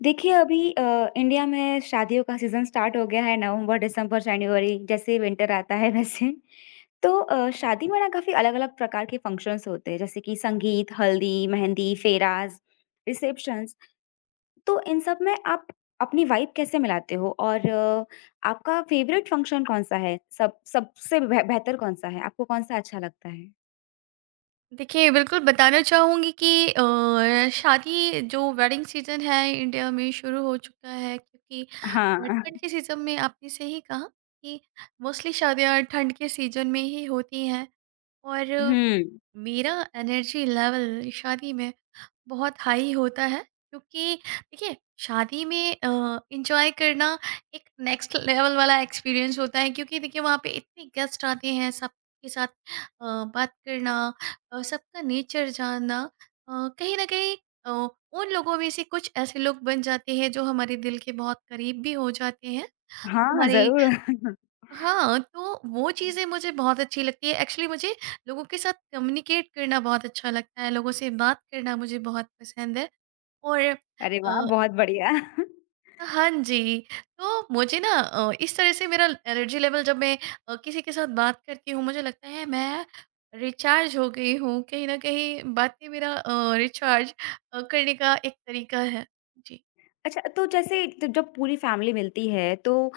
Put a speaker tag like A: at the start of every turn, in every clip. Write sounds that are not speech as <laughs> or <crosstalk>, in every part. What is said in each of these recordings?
A: देखिए अभी इंडिया में शादियों का सीज़न स्टार्ट हो गया है नवंबर, दिसंबर, जनवरी जैसे ही विंटर आता है वैसे। तो शादी में ना काफ़ी अलग-अलग प्रकार के फंक्शन्स होते हैं जैसे कि संगीत, हल्दी, मेहंदी, फेराज़, रिसेप्शंस। तो इन सब में आप अपनी वाइब कैसे मिलाते हो और आपका फ़ेवरेट फंक्शन कौन-सा है? सब सबसे बेहतर कौन-सा है? आपको कौन-सा अच्छा लगता है?
B: देखिए, बिल्कुल बताना चाहूँगी कि शादी जो वेडिंग सीज़न है इंडिया में शुरू हो चुका है क्योंकि
A: हाँ।
B: ठंड
A: <laughs>
B: के सीज़न में आपने सही कहा कि मोस्टली शादियाँ ठंड के सीज़न में ही होती हैं और
A: हुँ।
B: मेरा एनर्जी लेवल शादी में बहुत हाई होता है क्योंकि देखिए शादी में एंजॉय करना एक नेक्स्ट लेवल वाला एक्सपीरियंस होता है क्योंकि देखिए वहाँ पे इतने गेस्ट आते हैं सबके साथ बात करना सबका नेचर जानना कहीं ना कहीं अ, उन लोगों में से कुछ ऐसे लोग बन जाते हैं जो हमारे दिल के बहुत करीब भी हो जाते हैं
A: हाँ,
B: हमारे
A: ज़रूर। <laughs>
B: हाँ, तो वो चीज़ें मुझे बहुत अच्छी लगती है। एक्चुअली मुझे लोगों के साथ कम्युनिकेट करना बहुत अच्छा लगता है, लोगों से बात करना मुझे बहुत पसंद है और
A: अरे वाह!
B: अ,
A: बहुत बढ़िया। <laughs>
B: हाँ जी, तो मुझे ना इस तरह से मेरा एनर्जी लेवल जब मैं किसी के साथ बात करती हूँ, मुझे लगता है मैं रिचार्ज हो गई हूँ। कहीं न कहीं बातें मेरा रिचार्ज करने का एक तरीका है। जी।
A: अच्छा, तो जैसे ज जब पूरी फ़ैमिली मिलती है तो अ,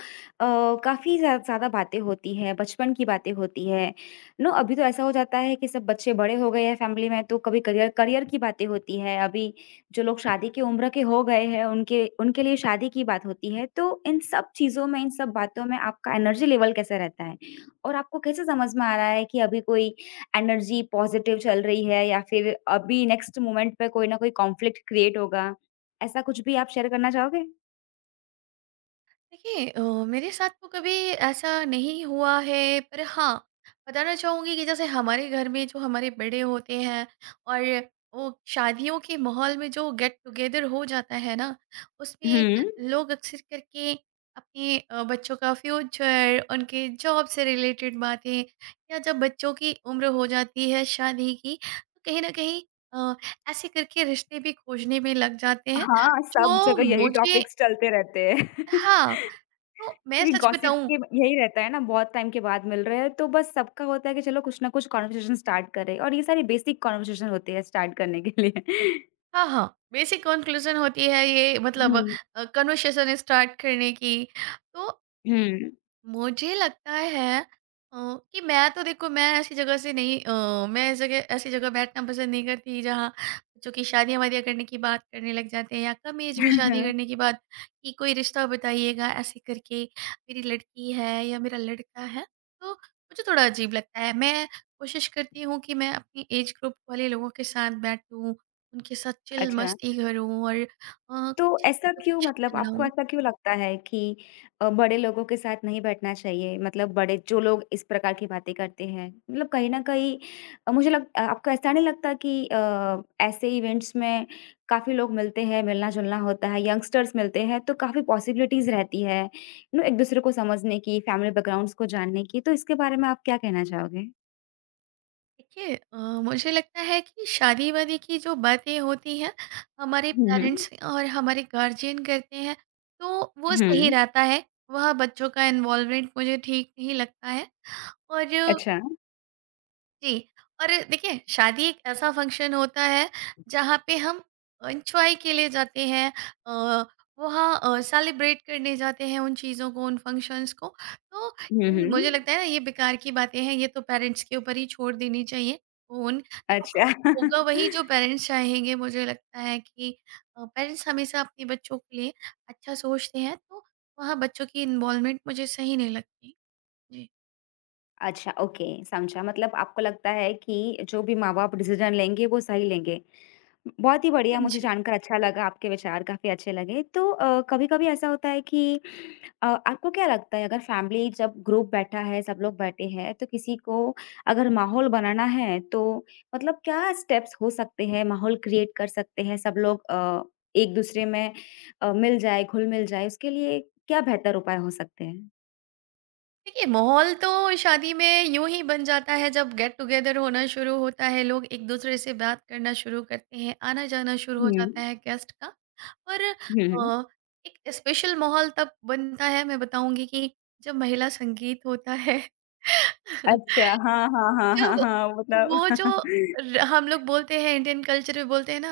A: काफ़ी ज़्यादा बातें होती हैं, बचपन की बातें होती हैं, नो अभी तो ऐसा हो जाता है कि सब बच्चे बड़े हो गए हैं फ़ैमिली में तो कभी करियर करियर की बातें होती हैं, अभी जो लोग शादी की उम्र के हो गए हैं उनके उनके लिए शादी की बात होती है। तो इन सब चीज़ों में, इन सब बातों में आपका एनर्जी लेवल कैसा रहता है? और आपको कैसे समझ में आ रहा है कि अभी कोई एनर्जी पॉज़िटिव चल रही है या फिर अभी नेक्स्ट मोमेंट पे कोई ना कोई कॉन्फ्लिक्ट क्रिएट होगा? ऐसा कुछ भी आप शेयर करना चाहोगे?
B: देखिए मेरे साथ तो कभी ऐसा नहीं हुआ है पर हाँ बताना चाहूँगी कि जैसे हमारे घर में जो हमारे बड़े होते हैं और वो शादियों के माहौल में जो गेट टुगेदर हो जाता है ना उसमें
A: हुँ।
B: लोग अक्सर करके अपने बच्चों का फ्यूचर उनके जॉब से रिलेटेड बातें या जब बच्चों की उम्र हो जाती है शादी की तो कहीं ना कहीं अ, ऐसे करके रिश्ते भी खोजने में लग जाते हैं
A: हाँ, सब
B: जो
A: जगह यही
B: मुझे
A: टॉपिक्स चलते रहते हैं।
B: हाँ
A: <laughs>
B: तो मैं
A: क्योंकि
B: सच
A: गॉसिप
B: बताऊँ।
A: के यही रहता है ना, बहुत टाइम के बाद मिल रहे हैं, तो बस सबका होता है कि चलो कुछ ना कुछ कन्वर्सेशन स्टार्ट करें और ये सारी बेसिक कन्वर्सेशन होती है स्टार्ट करने के लिए।
B: हाँ, हाँ, बेसिक कॉन्क्लूज़न होती है ये
A: <laughs>
B: मतलब
A: हुँ,
B: कन्वर्सेशन स्टार्ट करने की। तो
A: हुँ।
B: मुझे लगता है कि मैं तो देखो मैं ऐसी जगह से नहीं मैं ऐसी जगह बैठना पसंद नहीं करती जहाँ बच्चों की शादियाँ वादियाँ करने की बात करने लग जाते हैं या कम एज में शादी करने की
A: <laughs>
B: बात कि कोई रिश्ता बताइएगा ऐसे करके मेरी लड़की है या मेरा लड़का है तो मुझे थोड़ा अजीब लगता है। मैं कोशिश करती हूँ कि मैं अपनी एज ग्रुप वाले लोगों के साथ बैठूं, उनके साथ चिल
A: अच्छा।
B: मस्ती करूं और कुछ
A: तो ऐसा क्यों
B: गप्पे
A: मतलब
B: शप्पे
A: आपको
B: लड़ाऊं।
A: ऐसा क्यों लगता है कि बड़े लोगों के साथ नहीं बैठना चाहिए? मतलब बड़े जो लोग इस प्रकार की बातें करते हैं, मतलब कहीं न कहीं आपको ऐसा नहीं लगता कि ऐसे इवेंट्स में काफ़ी लोग मिलते हैं, मिलना-जुलना होता है, यंगस्टर्स मिलते हैं, तो काफ़ी पॉसिबिलिटीज़ रहती है, यू नो एक-दूसरे को समझने की, फैमिली बैकग्राउंड्स को जानने की, तो इसके बारे में आप क्या कहना चाहोगे?
B: देखिए मुझे लगता है कि शादी वादी की जो बातें होती हैं हमारे
A: हुँ, हुँ।
B: पेरेंट्स और हमारे गार्जियन करते हैं तो वो सही
A: हुँ।
B: रहता है। वह बच्चों का इन्वॉल्वमेंट मुझे ठीक नहीं लगता है और
A: अच्छा।
B: जी, और देखिए शादी एक ऐसा फंक्शन होता है जहाँ पे हम एन्जॉय के लिए जाते हैं, अ, वहाँ सेलिब्रेट करने जाते हैं उन चीज़ों को, उन फंक्शंस को। तो
A: हुँ,
B: इन मुझे
A: हुँ।
B: लगता है ना ये बेकार की बातें हैं, ये तो पेरेंट्स के ऊपर ही छोड़ देनी चाहिए। उन देखो
A: अच्छा।
B: होगा वही
A: <laughs>
B: जो पेरेंट्स चाहेंगे। मुझे लगता है कि पेरेंट्स हमेशा अपने बच्चों के लिए अच्छा सोचते हैं, तो वहाँ बच्चों की इन्वॉल्वमेंट मुझे सही नहीं लगती। जी।
A: अच्छा, ओके समझा मतलब आपको लगता है कि जो भी माँ-बाप डिसीज़न लेंगे वो सही लेंगे। बहुत ही बढ़िया
B: हाँ
A: मुझे
B: जी।
A: जानकर अच्छा लगा, आपके विचार काफ़ी अच्छे लगे। तो कभी-कभी ऐसा होता है कि आपको क्या लगता है अगर फैमिली जब ग्रुप बैठा है, सब लोग बैठे हैं तो किसी को अगर माहौल बनाना है तो मतलब क्या स्टेप्स हो सकते हैं, माहौल क्रिएट कर सकते हैं सब लोग एक-दूसरे में मिल जाए, घुल-मिल जाए उसके लिए क्या बेहतर उपाय हो सकते हैं?
B: देखिए, माहौल तो शादी में यूँ ही बन जाता है जब गेट टुगेदर होना शुरू होता है, लोग एक-दूसरे से बात करना शुरू करते हैं, आना-जाना शुरू हो
A: हुँ।
B: जाता है गेस्ट का। पर
A: हुँ, हुँ।
B: एक स्पेशल माहौल तब बनता है, मैं बताऊँगी कि जब महिला संगीत होता है। <laughs>
A: अच्छा, हाँ, हाँ, हाँ, हाँ,
B: जब
A: हाँ,
B: वो
A: मतलब
B: जो
A: <laughs>
B: हम लोग बोलते हैं इंडियन कल्चर में बोलते हैं ना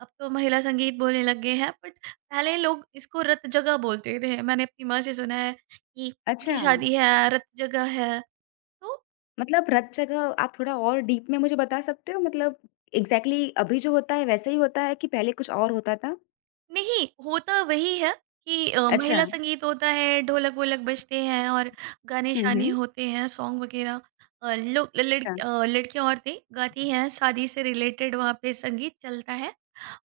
B: अब तो महिला संगीत बोलने लग गए हैं बट पहले लोग इसको रत जगह बोलते थे। मैंने अपनी माँ से सुना है कि
A: अच्छा,
B: उनकी शादी है रत जगह है तो
A: मतलब रत जगह आप थोड़ा और डीप में मुझे बता सकते हो? मतलब एग्ज़ैक्टली अभी जो होता है, वैसे ही होता है कि पहले कुछ और होता था?
B: नहीं, होता वही है कि
A: अच्छा।
B: महिला संगीत होता है, ढोलक वोलक बजते हैं और गाने
A: हुँ,
B: शाने
A: हुँ।
B: होते हैं, सॉन्ग वगैरह। लोग
A: अच्छा,
B: लड़कियां औरतें गाती हैं शादी से रिलेटेड, वहाँ पे संगीत चलता है।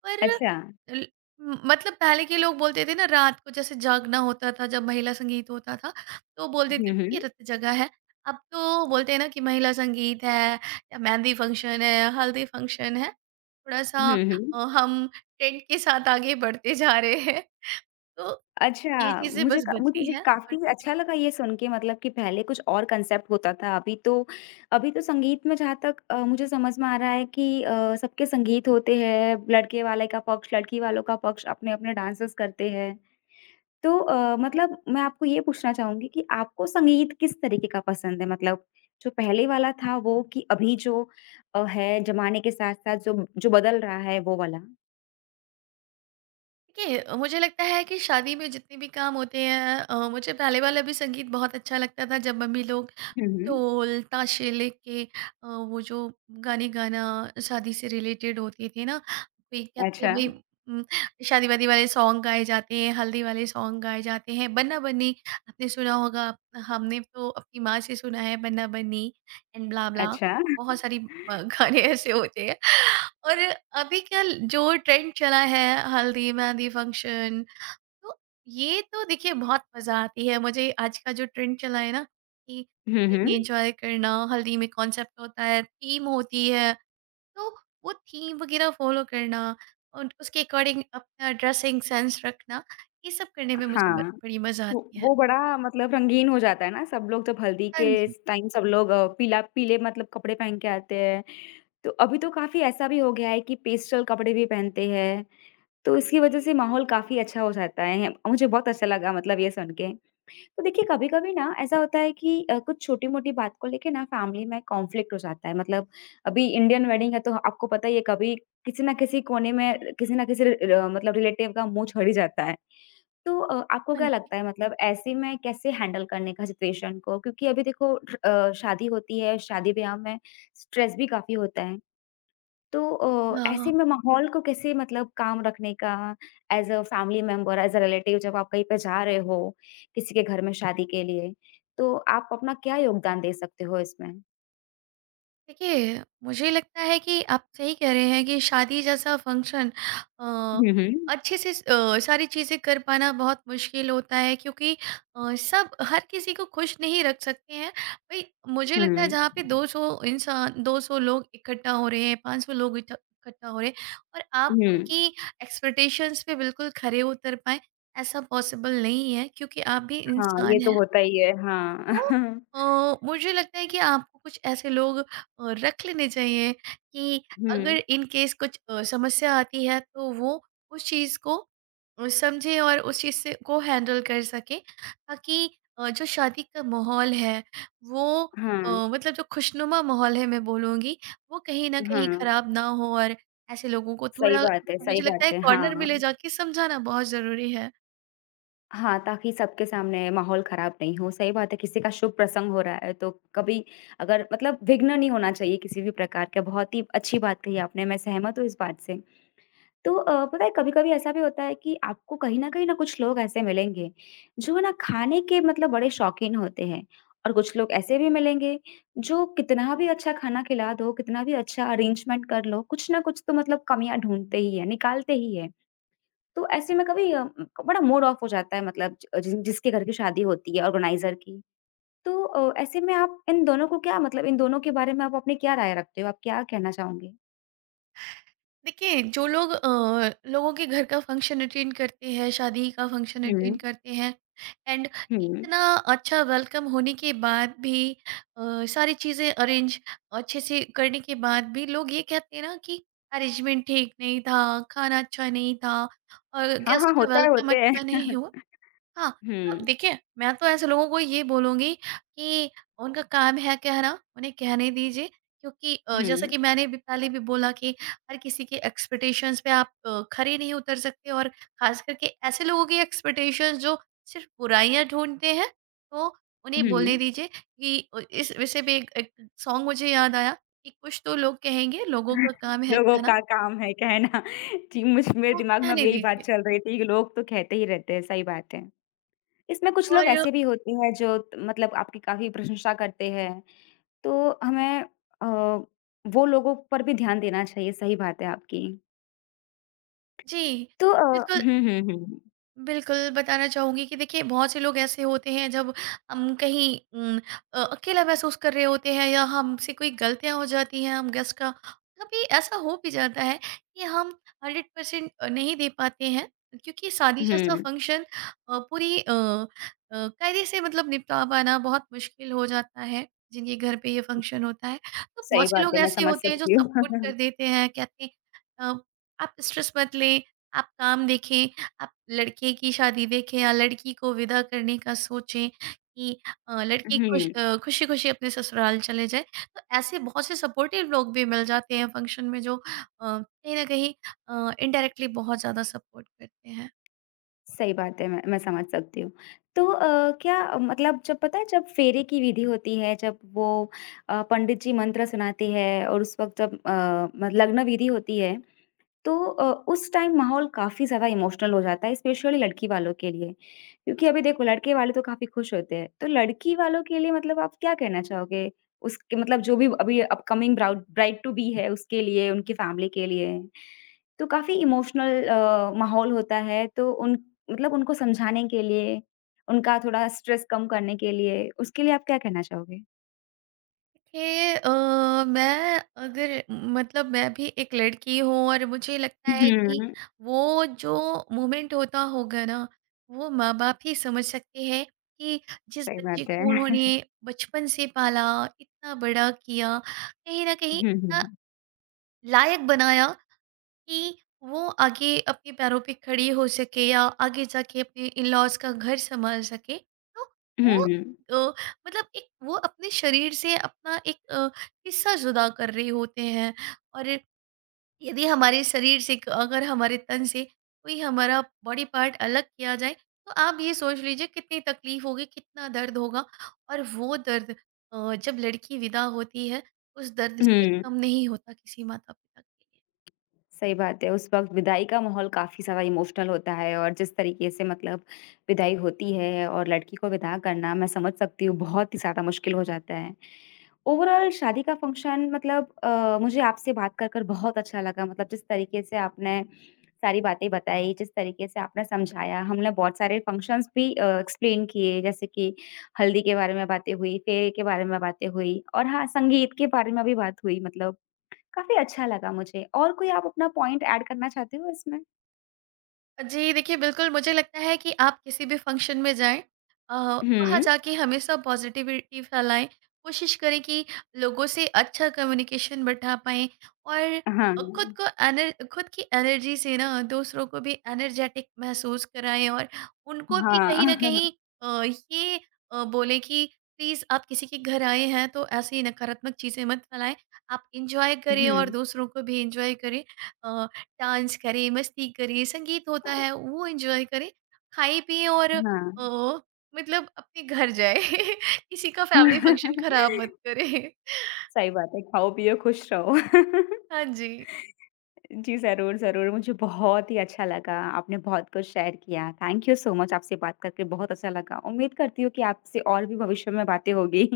B: पर
A: अच्छा।
B: ल- मतलब पहले के लोग बोलते थे ना रात को जैसे जागना होता था जब महिला संगीत होता था तो बोल
A: हुँ,
B: देते थे
A: हुँ।
B: कि रत जगह है। अब तो बोलते हैं ना कि महिला संगीत है या मेहंदी फंक्शन है हल्दी फंक्शन है थोड़ा सा।
A: हुँ, हुँ।
B: हम ट्रेंड के साथ आगे बढ़ते जा रहे हैं तो
A: अच्छा,
B: ये चीजें
A: मुझे
B: बस
A: क मुझे
B: बदली
A: जी
B: हैं और
A: काफ़ी
B: कुछ
A: अच्छा लगा ये सुन के मतलब कि पहले कुछ और कंसेप्ट होता था, अभी तो संगीत में जहाँ तक मुझे समझ में आ रहा है कि सबके संगीत होते हैं, लड़के वाले का पक्ष, लड़की वालों का पक्ष, अपने-अपने डांसेस करते हैं। तो मतलब मैं आपको ये पूछना चाहूँगी कि आपको संगीत किस तरीके का पसंद है? मतलब जो पहले वाला था वो कि अभी जो है ज़माने के साथ-साथ जो जो बदल रहा है वो वाला?
B: देखिए मुझे लगता है कि शादी में जितने भी काम होते हैं, मुझे पहले वाला भी संगीत बहुत अच्छा लगता था जब मम्मी लोग
A: हुँ, हुँ।
B: ढोल ताशे लेके वो जो गाने गाना शादी से रिलेटेड होते थे ना वे कहते हैं
A: अच्छा,
B: भाई, उम, शादी वादी वाले सॉन्ग गाए जाते हैं, हल्दी वाले सॉन्ग गाए जाते हैं। बन्ना बन्नी आपने सुना होगा, हमने तो अपनी माँ से सुना है बन्ना बन्नी एंड ब्ला ब्ला।
A: अच्छा।
B: बहुत सारी गाने ऐसे होते हैं और अभी क्या जो ट्रेंड चला है हल्दी मेहंदी फंक्शन, तो ये तो देखिए बहुत मजा आती है मुझे। आज का जो ट्रेंड चला है ना कि
A: हुँ, हुँ।
B: हल्दी एंजॉय करना, हल्दी में कॉन्सेप्ट होता है, थीम होती है, तो वो थीम वगैरह फॉलो करना और उसके अकॉर्डिंग अपना ड्रेसिंग सेंस रखना, ये सब करने में मुझे
A: हाँ।
B: बड़ी मजा आती है।
A: वो बड़ा मतलब रंगीन हो जाता है ना, सब लोग जब हल्दी
B: हाँ
A: के
B: जी।
A: इस टाइम सब लोग पीला पीले मतलब कपड़े पहन के आते हैं। तो अभी तो काफ़ी ऐसा भी हो गया है कि पेस्टल कपड़े भी पहनते हैं, तो इसकी वज़ह से माहौल काफ़ी अच्छा हो जाता है। मुझे बहुत अच्छा लगा मतलब ये सुन के। तो देखिए कभी-कभी ना ऐसा होता है कि कुछ छोटी-मोटी बात को लेके ना फैमिली में कॉन्फ्लिक्ट हो जाता है। मतलब अभी इंडियन वेडिंग है तो आपको पता ही है कभी किसी न किसी कोने में किसी न किसी र र मतलब रिलेटिव का मुँह छड़ ही जाता है। तो आपको
B: हाँ
A: क्या
B: जी।
A: लगता है मतलब ऐसे में कैसे हैंडल करने का सिचुएशन को? क्योंकि अभी देखो शादी होती है, शादी-ब्याह में स्ट्रेस भी काफ़ी होता है। तो
B: हाँ।
A: ऐसे में माहौल को कैसे मतलब काम रखने का as a family member, as a relative जब आप कहीं पे जा रहे हो, किसी के घर में शादी के लिए, तो आप अपना क्या योगदान दे सकते हो इसमें?
B: देखिए, मुझे लगता है कि आप सही कह रहे हैं कि शादी जैसा फंक्शन अ,
A: हुँ, हुँ।
B: अच्छे से सारी चीज़ें कर पाना बहुत मुश्किल होता है क्योंकि सब हर किसी को खुश नहीं रख सकते हैं। भई मुझे लगता है
A: हुँ,
B: जहाँ पे 200 इंसान 200 लोग इकट्ठा हो रहे हैं, 500 लोग इठ इकट्ठा हो रहे हैं और आप
A: हुँ।
B: उनकी एक्सपेक्टेशंस पे बिल्कुल खरे उतर पाएँ, ऐसा पॉसिबल नहीं है क्योंकि आप भी
A: हाँ, ये
B: इंसान
A: तो
B: हैं।
A: होता ही है। हाँ।
B: तो
A: <laughs>
B: मुझे लगता है कि आपको कुछ ऐसे लोग रख लेने चाहिए कि
A: हुँ।
B: अगर इन केस कुछ समस्या आती है तो वो उस चीज़ को समझे और उस चीज़ से को हैंडल कर सके ताकि जो शादी का माहौल है वो
A: हाँ,
B: मतलब जो खुशनुमा माहौल है मैं बोलूँगी वो कहीं न कहीं
A: हाँ।
B: ख़राब ना हो। और ऐसे लोगों को
A: सही
B: थोड़ा
A: बात है, सही
B: मुझे लगता
A: बात
B: है
A: है।
B: कॉर्नर में
A: हाँ।
B: ले जाके समझाना बहुत ज़रूरी है।
A: हाँ, ताकि सबके सामने माहौल ख़राब नहीं हो। सही बात है, किसी का शुभ प्रसंग हो रहा है, तो कभी अगर मतलब विघ्न नहीं होना चाहिए किसी भी प्रकार का। बहुत ही अच्छी बात कही आपने, मैं सहमत हूँ इस बात से। तो पता है कभी-कभी ऐसा भी होता है कि आपको कहीं न कहीं ना कुछ लोग ऐसे मिलेंगे, जो ना खाने के मतलब बड़े शौकीन होते हैं और कुछ लोग ऐसे भी मिलेंगे, जो कितना भी अच्छा खाना खिला दो, कितना भी अच्छा अरेंजमेंट कर लो, कुछ ना कुछ तो मतलब कमियाँ ढूँढते ही हैं, निकालते ही हैं। तो ऐसे में कभी बड़ा मूड ऑफ हो जाता है मतलब ज जिस जिसके घर की शादी होती है ऑर्गेनाइज़र की। तो ऐसे में आप इन दोनों को क्या मतलब इन दोनों के बारे में आप अपनी क्या राय रखते हो? आप क्या कहना चाहोगे?
B: देखिए जो लोग लोगों के घर का फंक्शन अटेंड करते हैं, शादी का फंक्शन
A: हुँ,
B: अटेंड करते हैं, एंड
A: हुँ।
B: इतना अच्छा वेलकम होने के बाद भी सारी चीज़ें अरेंज अच्छे से करने के बाद भी लोग ये कहते हैं ना कि अरेंजमेंट ठीक नहीं था, खाना अच्छा नहीं था और
A: हाँ,
B: गेस्ट
A: हाँ,
B: का
A: होता है,
B: वेलकम
A: होते
B: अच्छा
A: हैं।
B: नहीं हुआ। हाँ, अब
A: हुँ,
B: देखिए, मैं तो ऐसे लोगों को ये बोलूँगी कि उनका काम है कहना, उन्हें कहने दीजिए क्योंकि जैसा
A: हुँ,
B: कि मैंने भी पहले भी बोला कि हर किसी के एक्सपेक्टेशंस पे आप खरे नहीं उतर सकते और ख़ास करके ऐसे लोगों की एक्सपेक्टेशंस जो सिर्फ़ बुराइयाँ ढूँढते हैं, तो उन्हें
A: हुँ।
B: बोलने दीजिए कि इस विषय पे एक एक सॉन्ग मुझे याद आया कि कुछ तो लोग कहेंगे, लोगों का
A: <laughs>
B: काम है
A: लोगों
B: कहना,
A: का काम है कहना। <laughs> जी, मुझ मेरे
B: तो
A: दिमाग में अब
B: कहने
A: यही बात
B: दीजिए।
A: चल रही थी कि लोग तो कहते ही रहते हैं, सही बात है। इसमें कुछ लोग
B: और
A: ऐसे भी होते हैं जो त मतलब आपकी काफ़ी प्रशंसा करते हैं। तो हमें अ, वो लोगों पर भी ध्यान देना चाहिए, सही बात है आपकी।
B: जी,
A: तो
B: बिल्कुल
A: हुँ, हुँ, हुँ,
B: बिल्कुल, बताना चाहूँगी कि देखिए बहुत से लोग ऐसे होते हैं जब हम कहीं अकेला महसूस कर रहे होते हैं या हमसे कोई गलतियाँ हो जाती हैं, हम गेस का कभी ऐसा हो भी जाता है कि हम 100% नहीं दे पाते हैं क्योंकि शादी जैसा
A: हुँ,
B: फंक्शन पूरी कायदे से मतलब निपटा पाना बहुत मुश्किल हो जाता है, जिनके घर पे ये फंक्शन होता है। तो
A: सही
B: बहुत से
A: बात
B: लोग
A: है, मैं
B: ऐसे
A: समझ
B: होते हैं जो
A: सकती
B: सपोर्ट कर
A: हूँ।
B: देते हैं, कहते हैं अ, "आप स्ट्रेस मत लें, आप काम देखें, आप लड़के की शादी देखें या लड़की को विदा करने का सोचें कि लड़की खुश
A: हुँ,
B: खुशी-खुशी अपने ससुराल चले जाए। तो ऐसे बहुत से सपोर्टिव लोग भी मिल जाते हैं फंक्शन में जो कहीं न कहीं इनडायरेक्टली बहुत ज़्यादा सपोर्ट करते हैं।
A: सही बात है, मैं समझ सकती हूँ। तो क्या मतलब जब पता है जब फेरे की विधि होती है, जब वो पंडित जी मंत्र सुनाते हैं और उस वक़्त जब अ, मत लग्न विधि होती है तो उस टाइम माहौल काफ़ी ज़्यादा इमोशनल हो जाता है, स्पेशली लड़की वालों के लिए। क्योंकि अभी देखो लड़के वाले तो काफ़ी खुश होते हैं, तो लड़की वालों के लिए मतलब आप क्या कहना चाहोगे? उसके मतलब जो भी अभी अपकमिंग ब्राउड ब्राइड टू बी है उसके लिए, उनकी फैमिली के लिए। तो काफ़ी इमोशनल माहौल होता है तो उन मतलब उनको समझाने के लिए, उनका थोड़ा स्ट्रेस कम करने के लिए, उसके लिए आप क्या कहना चाहोगे?
B: देखिए, मैं अगर मतलब मैं भी एक लड़की हूँ और मुझे लगता है कि
A: हुँ,
B: वो जो मोमेंट होता होगा ना वो माँ बाप ही समझ सकते हैं कि जिस
A: सही
B: बच्चे
A: बात
B: को
A: है।
B: उन्होंने
A: <laughs>
B: बचपन से पाला, इतना बड़ा किया, कहीं ना कहीं
A: हुँ,
B: इतना
A: हुँ।
B: लायक बनाया कि वो आगे अपने पैरों पे खड़ी हो सके या आगे जाके अपने इन-लॉज़ का घर सँभाल सके। तो
A: हुँ,
B: वो
A: हुँ।
B: अ, मतलब एक वो अपने शरीर से अपना एक हिस्सा जुदा कर रहे होते हैं और यदि हमारे शरीर से क अगर हमारे तन से कोई हमारा बॉडी पार्ट अलग किया जाए, तो आप ये सोच लीजिए कितनी तकलीफ़ होगी, कितना दर्द होगा और वो दर्द जब लड़की विदा होती है, उस दर्द से
A: हुँ।
B: कम नहीं होता किसी माता-पिता के लिए।
A: सही बात है, उस वक़्त विदाई का माहौल काफ़ी सारा इमोशनल होता है और जिस तरीके से मतलब विदाई होती है और लड़की को विदा करना मैं समझ सकती हूँ बहुत ही ज़्यादा मुश्किल हो जाता है। ओवरऑल शादी का फ़ंक्शन मतलब मुझे आपसे बात कर कर बहुत अच्छा लगा मतलब जिस तरीके से आपने सारी बातें बताई, जिस तरीके से आपने समझाया, हमने बहुत सारे फ़ंक्शंस भी एक्सप्लेन किए जैसे कि हल्दी के बारे में बातें हुई, फेरे के बारे में बातें हुई और हाँ, संगीत के बारे में भी बात हुई मतलब काफ़ी अच्छा लगा मुझे। और कोई आप अपना पॉइंट ऐड करना चाहते हो इसमें?
B: जी, देखिए बिल्कुल मुझे लगता है कि आप किसी भी फ़ंक्शन में जाएँ, वहाँ
A: हुँ,
B: जाके हमेशा पॉज़िटिविटी फैलाएँ, कोशिश करें कि लोगों से अच्छा कम्युनिकेशन बैठा पाएँ और
A: हाँ,
B: खुद को एनर खुद की एनर्जी से ना दूसरों को भी एनर्जेटिक महसूस कराएँ और उनको भी कहीं न
A: हाँ।
B: कहीं अ, ये बोलें कि प्लीज़ आप किसी के घर आए हैं तो ऐसी नकारात्मक चीज़ें मत फैलाएँ। आप एन्जॉय करें और
A: हुँ,
B: दूसरों को भी एन्जॉय करें। अ डांस करें, मस्ती करें, संगीत होता है वो एन्जॉय करें, खाएँ पिएँ और
A: हाँ।
B: मतलब अपने घर जाएँ। <laughs> किसी का फैमिली फंक्शन खराब मत करें। <laughs>
A: सही बात है, खाओ-पियो, खुश रहो।
B: हाँ जी।
A: जी, ज़रूर, ज़रूर। मुझे बहुत ही अच्छा लगा, आपने बहुत कुछ शेयर किया। थैंक यू सो मच, आपसे बात करके बहुत अच्छा लगा। उम्मीद करती हूँ कि आपसे और भी भविष्य में बातें होगी।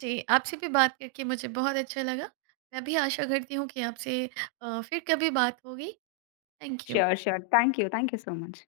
B: जी, आपसे भी बात करके मुझे बहुत अच्छा लगा। मैं भी आशा करती हूँ कि आपसे फिर कभी बात होगी। Thank you.
A: Sure, sure. Thank you so much.